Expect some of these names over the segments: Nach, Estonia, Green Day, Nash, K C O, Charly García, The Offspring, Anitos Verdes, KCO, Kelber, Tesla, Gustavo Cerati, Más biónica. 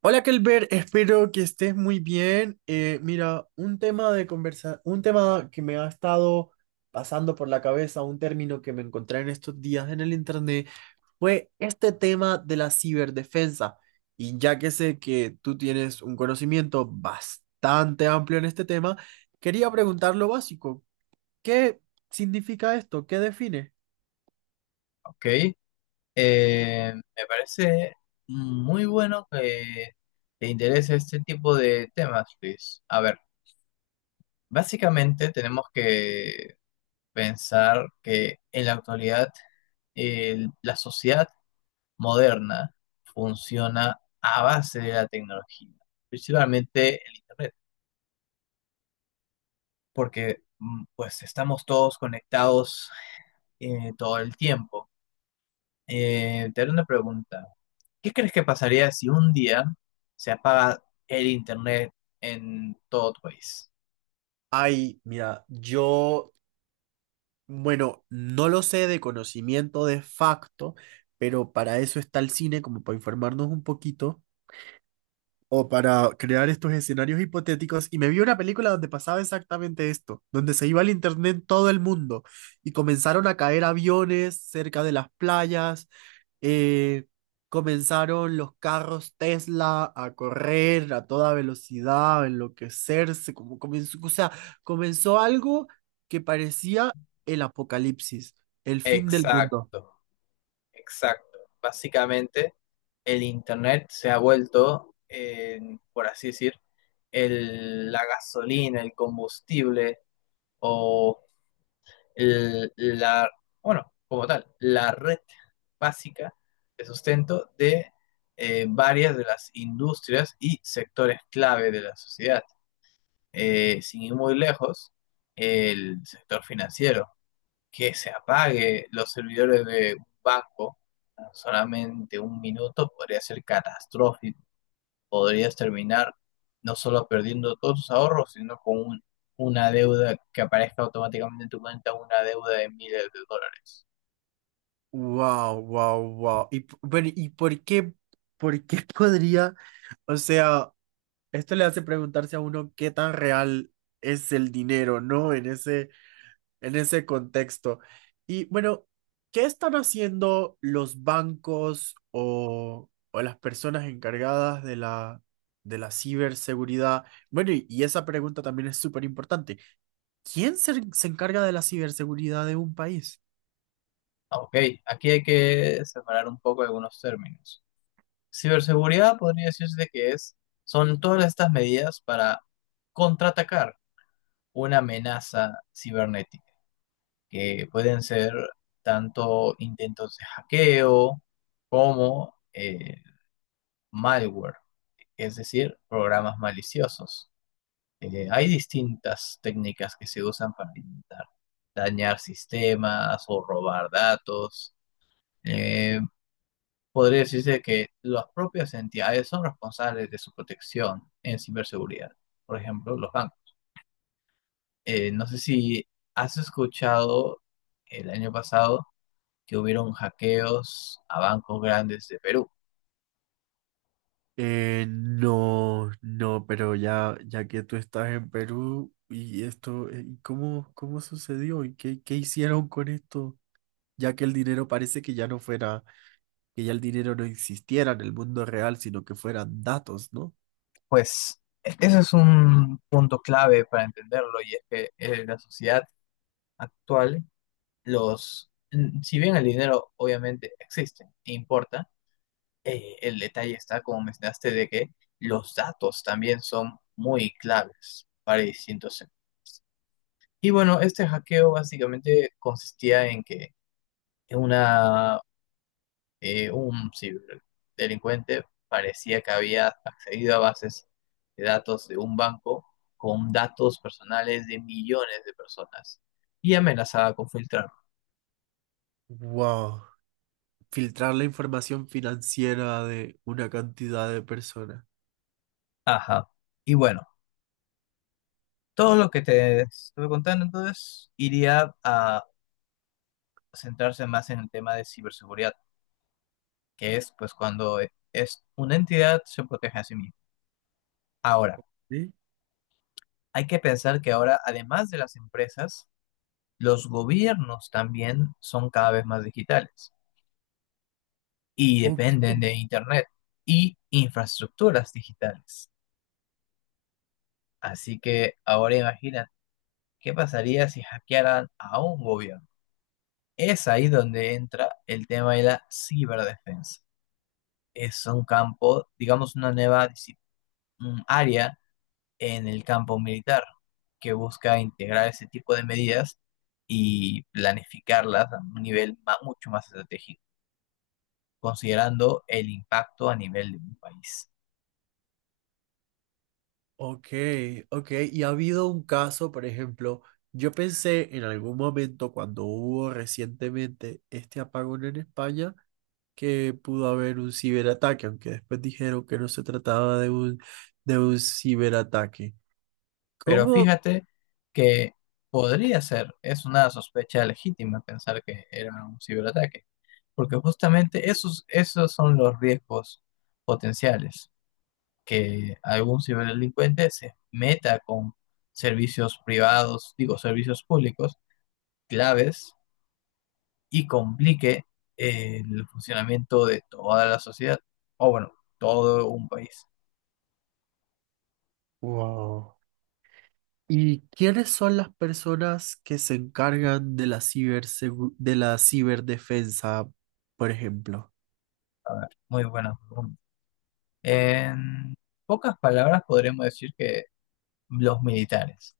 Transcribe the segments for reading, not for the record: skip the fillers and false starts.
Hola, Kelber, espero que estés muy bien. Mira, un tema de conversa, un tema que me ha estado pasando por la cabeza, un término que me encontré en estos días en el internet, fue este tema de la ciberdefensa. Y ya que sé que tú tienes un conocimiento bastante amplio en este tema, quería preguntar lo básico. ¿Qué significa esto? ¿Qué define? Ok, Me parece muy bueno que te interese este tipo de temas, Luis. A ver, básicamente tenemos que pensar que en la actualidad la sociedad moderna funciona a base de la tecnología, principalmente el Internet, porque pues estamos todos conectados todo el tiempo. Te haré una pregunta. ¿Qué crees que pasaría si un día se apaga el internet en todo tu país? Ay, mira, yo... Bueno, no lo sé de conocimiento de facto, pero para eso está el cine, como para informarnos un poquito o para crear estos escenarios hipotéticos. Y me vi una película donde pasaba exactamente esto, donde se iba al internet en todo el mundo y comenzaron a caer aviones cerca de las playas, eh, comenzaron los carros Tesla a correr a toda velocidad, a enloquecerse, como comenzó, o sea, comenzó algo que parecía el apocalipsis, el fin del mundo. Exacto, exacto. Básicamente, el internet se ha vuelto, por así decir, la gasolina, el combustible o el- la, bueno, como tal, la red básica de sustento de varias de las industrias y sectores clave de la sociedad. Sin ir muy lejos, el sector financiero, que se apague los servidores de un banco en solamente un minuto podría ser catastrófico, podrías terminar no solo perdiendo todos tus ahorros, sino con una deuda que aparezca automáticamente en tu cuenta, una deuda de miles de dólares. Wow, wow, wow. Bueno, ¿y por qué podría, o sea, esto le hace preguntarse a uno qué tan real es el dinero, ¿no? En ese contexto. Y bueno, ¿qué están haciendo los bancos o las personas encargadas de de la ciberseguridad? Bueno, y esa pregunta también es súper importante. ¿Quién se encarga de la ciberseguridad de un país? Ok, aquí hay que separar un poco algunos términos. Ciberseguridad podría decirse que es, son todas estas medidas para contraatacar una amenaza cibernética, que pueden ser tanto intentos de hackeo como malware, es decir, programas maliciosos. Hay distintas técnicas que se usan para intentar dañar sistemas o robar datos. Eh, podría decirse que las propias entidades son responsables de su protección en ciberseguridad, por ejemplo, los bancos. No sé si has escuchado el año pasado que hubieron hackeos a bancos grandes de Perú. No, no, pero ya, ya que tú estás en Perú y esto, ¿y cómo sucedió y qué, qué hicieron con esto? Ya que el dinero parece que ya no fuera... que ya el dinero no existiera en el mundo real, sino que fueran datos, ¿no? Pues ese es un punto clave para entenderlo, y es que en la sociedad actual, si bien el dinero obviamente existe e importa, el detalle está, como mencionaste, de que los datos también son muy claves para distintos sectores. Y bueno, este hackeo básicamente consistía en que una un ciberdelincuente parecía que había accedido a bases de datos de un banco con datos personales de millones de personas y amenazaba con filtrarlo. Wow, filtrar la información financiera de una cantidad de personas. Ajá. Y bueno, todo lo que te estuve contando entonces iría a centrarse más en el tema de ciberseguridad, que es pues cuando es una entidad se protege a sí misma. Ahora, ¿Sí? hay que pensar que ahora, además de las empresas, los gobiernos también son cada vez más digitales y Ok, dependen de Internet y infraestructuras digitales. Así que ahora imagina qué pasaría si hackearan a un gobierno. Es ahí donde entra el tema de la ciberdefensa. Es un campo, digamos, una un área en el campo militar que busca integrar ese tipo de medidas y planificarlas a un nivel mucho más estratégico, considerando el impacto a nivel de un país. ok, ok. Y ha habido un caso, por ejemplo, yo pensé en algún momento cuando hubo recientemente este apagón en España que pudo haber un ciberataque, aunque después dijeron que no se trataba de de un ciberataque. Pero ¿Cómo? fíjate que podría ser, es una sospecha legítima pensar que era un ciberataque, porque justamente esos, esos son los riesgos potenciales, que algún ciberdelincuente se meta con servicios públicos claves y complique el funcionamiento de toda la sociedad, o bueno, todo un país. Wow. ¿Y quiénes son las personas que se encargan de la cibersegu- de la ciberdefensa, por ejemplo? A ver, muy buena pregunta. En pocas palabras podríamos decir que los militares,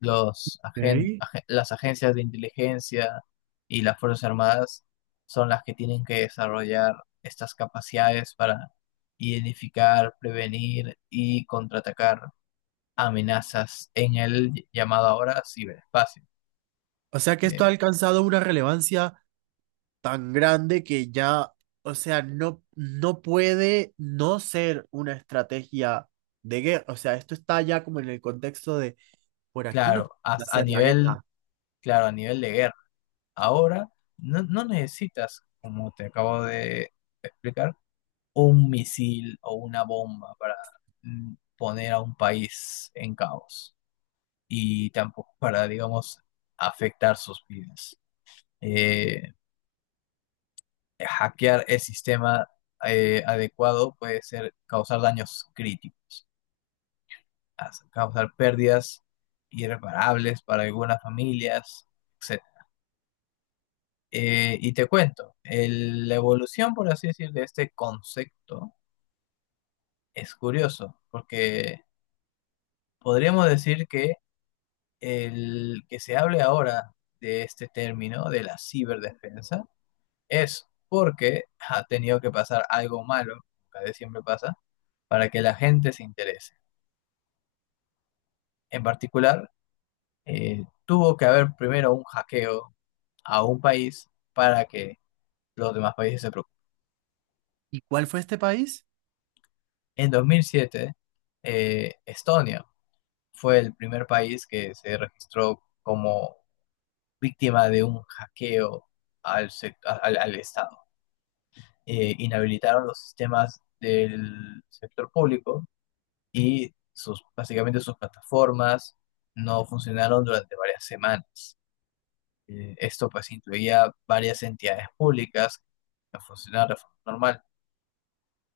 Ok. Las agencias de inteligencia y las Fuerzas Armadas son las que tienen que desarrollar estas capacidades para identificar, prevenir y contraatacar amenazas en el llamado ahora ciberespacio. O sea que Eh, esto ha alcanzado una relevancia tan grande que ya, o sea, no, no puede no ser una estrategia de guerra. O sea, esto está ya como en el contexto de por aquí no claro, pueden as- a hacer la nivel, guerra. claro, a nivel de guerra. Ahora no necesitas, como te acabo de explicar, un misil o una bomba para poner a un país en caos y tampoco para, digamos, afectar sus vidas. Eh, hackear el sistema adecuado puede ser causar daños críticos, causar pérdidas irreparables para algunas familias, etcétera. Y te cuento, la evolución, por así decir, de este concepto es curioso, porque podríamos decir que el que se hable ahora de este término, de la ciberdefensa, es porque ha tenido que pasar algo malo, cada vez siempre pasa, para que la gente se interese. En particular, tuvo que haber primero un hackeo a un país para que los demás países se preocupen. ¿Y cuál fue este país? En 2007, Estonia fue el primer país que se registró como víctima de un hackeo al Estado. Inhabilitaron los sistemas del sector público y básicamente sus plataformas no funcionaron durante varias semanas. Esto pues incluía varias entidades públicas que no funcionaban de forma normal.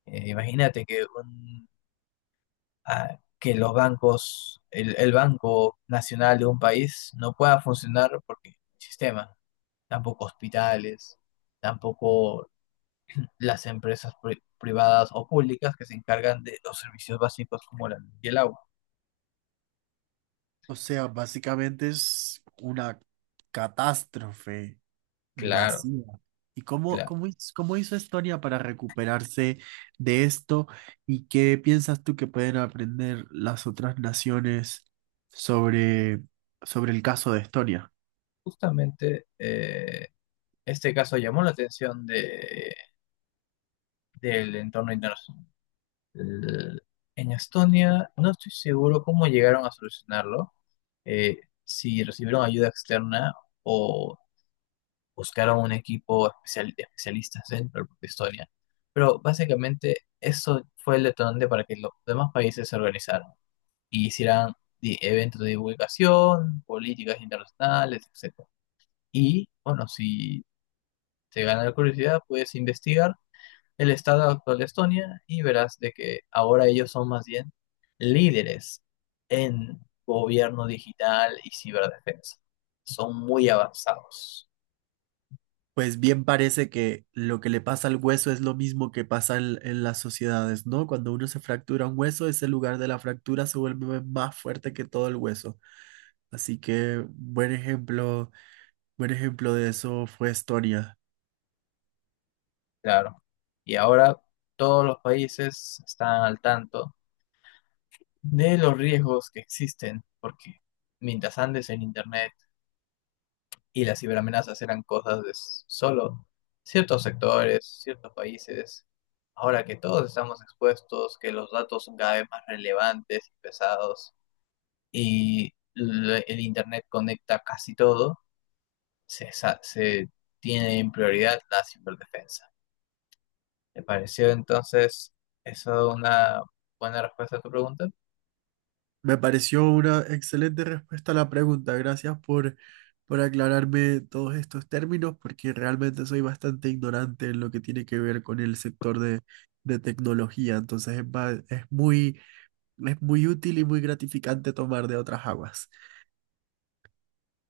Imagínate que, que los bancos, el Banco Nacional de un país no pueda funcionar porque el sistema, tampoco hospitales, tampoco las empresas privadas o públicas que se encargan de los servicios básicos como la luz y el agua. O sea, básicamente es una catástrofe. Claro, Masiva. ¿Y cómo, claro. cómo, hiz- cómo hizo Estonia para recuperarse de esto? ¿Y qué piensas tú que pueden aprender las otras naciones sobre, sobre el caso de Estonia? Justamente este caso llamó la atención del entorno internacional. L- En Estonia no estoy seguro cómo llegaron a solucionarlo, si recibieron ayuda externa o buscaron un equipo especial, de especialistas dentro de propia Estonia. Pero básicamente eso fue el detonante para que los demás países se organizaran y hicieran eventos de divulgación, políticas internacionales, etcétera. Y bueno, si te gana la curiosidad, puedes investigar el estado actual de Estonia y verás de que ahora ellos son más bien líderes en gobierno digital y ciberdefensa. Son muy avanzados, Pues bien parece que lo que le pasa al hueso es lo mismo que pasa en las sociedades, ¿no? Cuando uno se fractura un hueso, ese lugar de la fractura se vuelve más fuerte que todo el hueso. Así que buen ejemplo de eso fue Estonia. claro. Y ahora todos los países están al tanto de los riesgos que existen, porque mientras andes en Internet y las ciberamenazas eran cosas de solo ciertos sectores, ciertos países. Ahora que todos estamos expuestos, que los datos son cada vez más relevantes y pesados y el Internet conecta casi todo, se tiene en prioridad la ciberdefensa. ¿Te pareció entonces eso una buena respuesta a tu pregunta? Me pareció una excelente respuesta a la pregunta. Gracias por aclararme todos estos términos, porque realmente soy bastante ignorante en lo que tiene que ver con el sector de tecnología. Entonces es, ba- es muy... Es muy útil y muy gratificante tomar de otras aguas.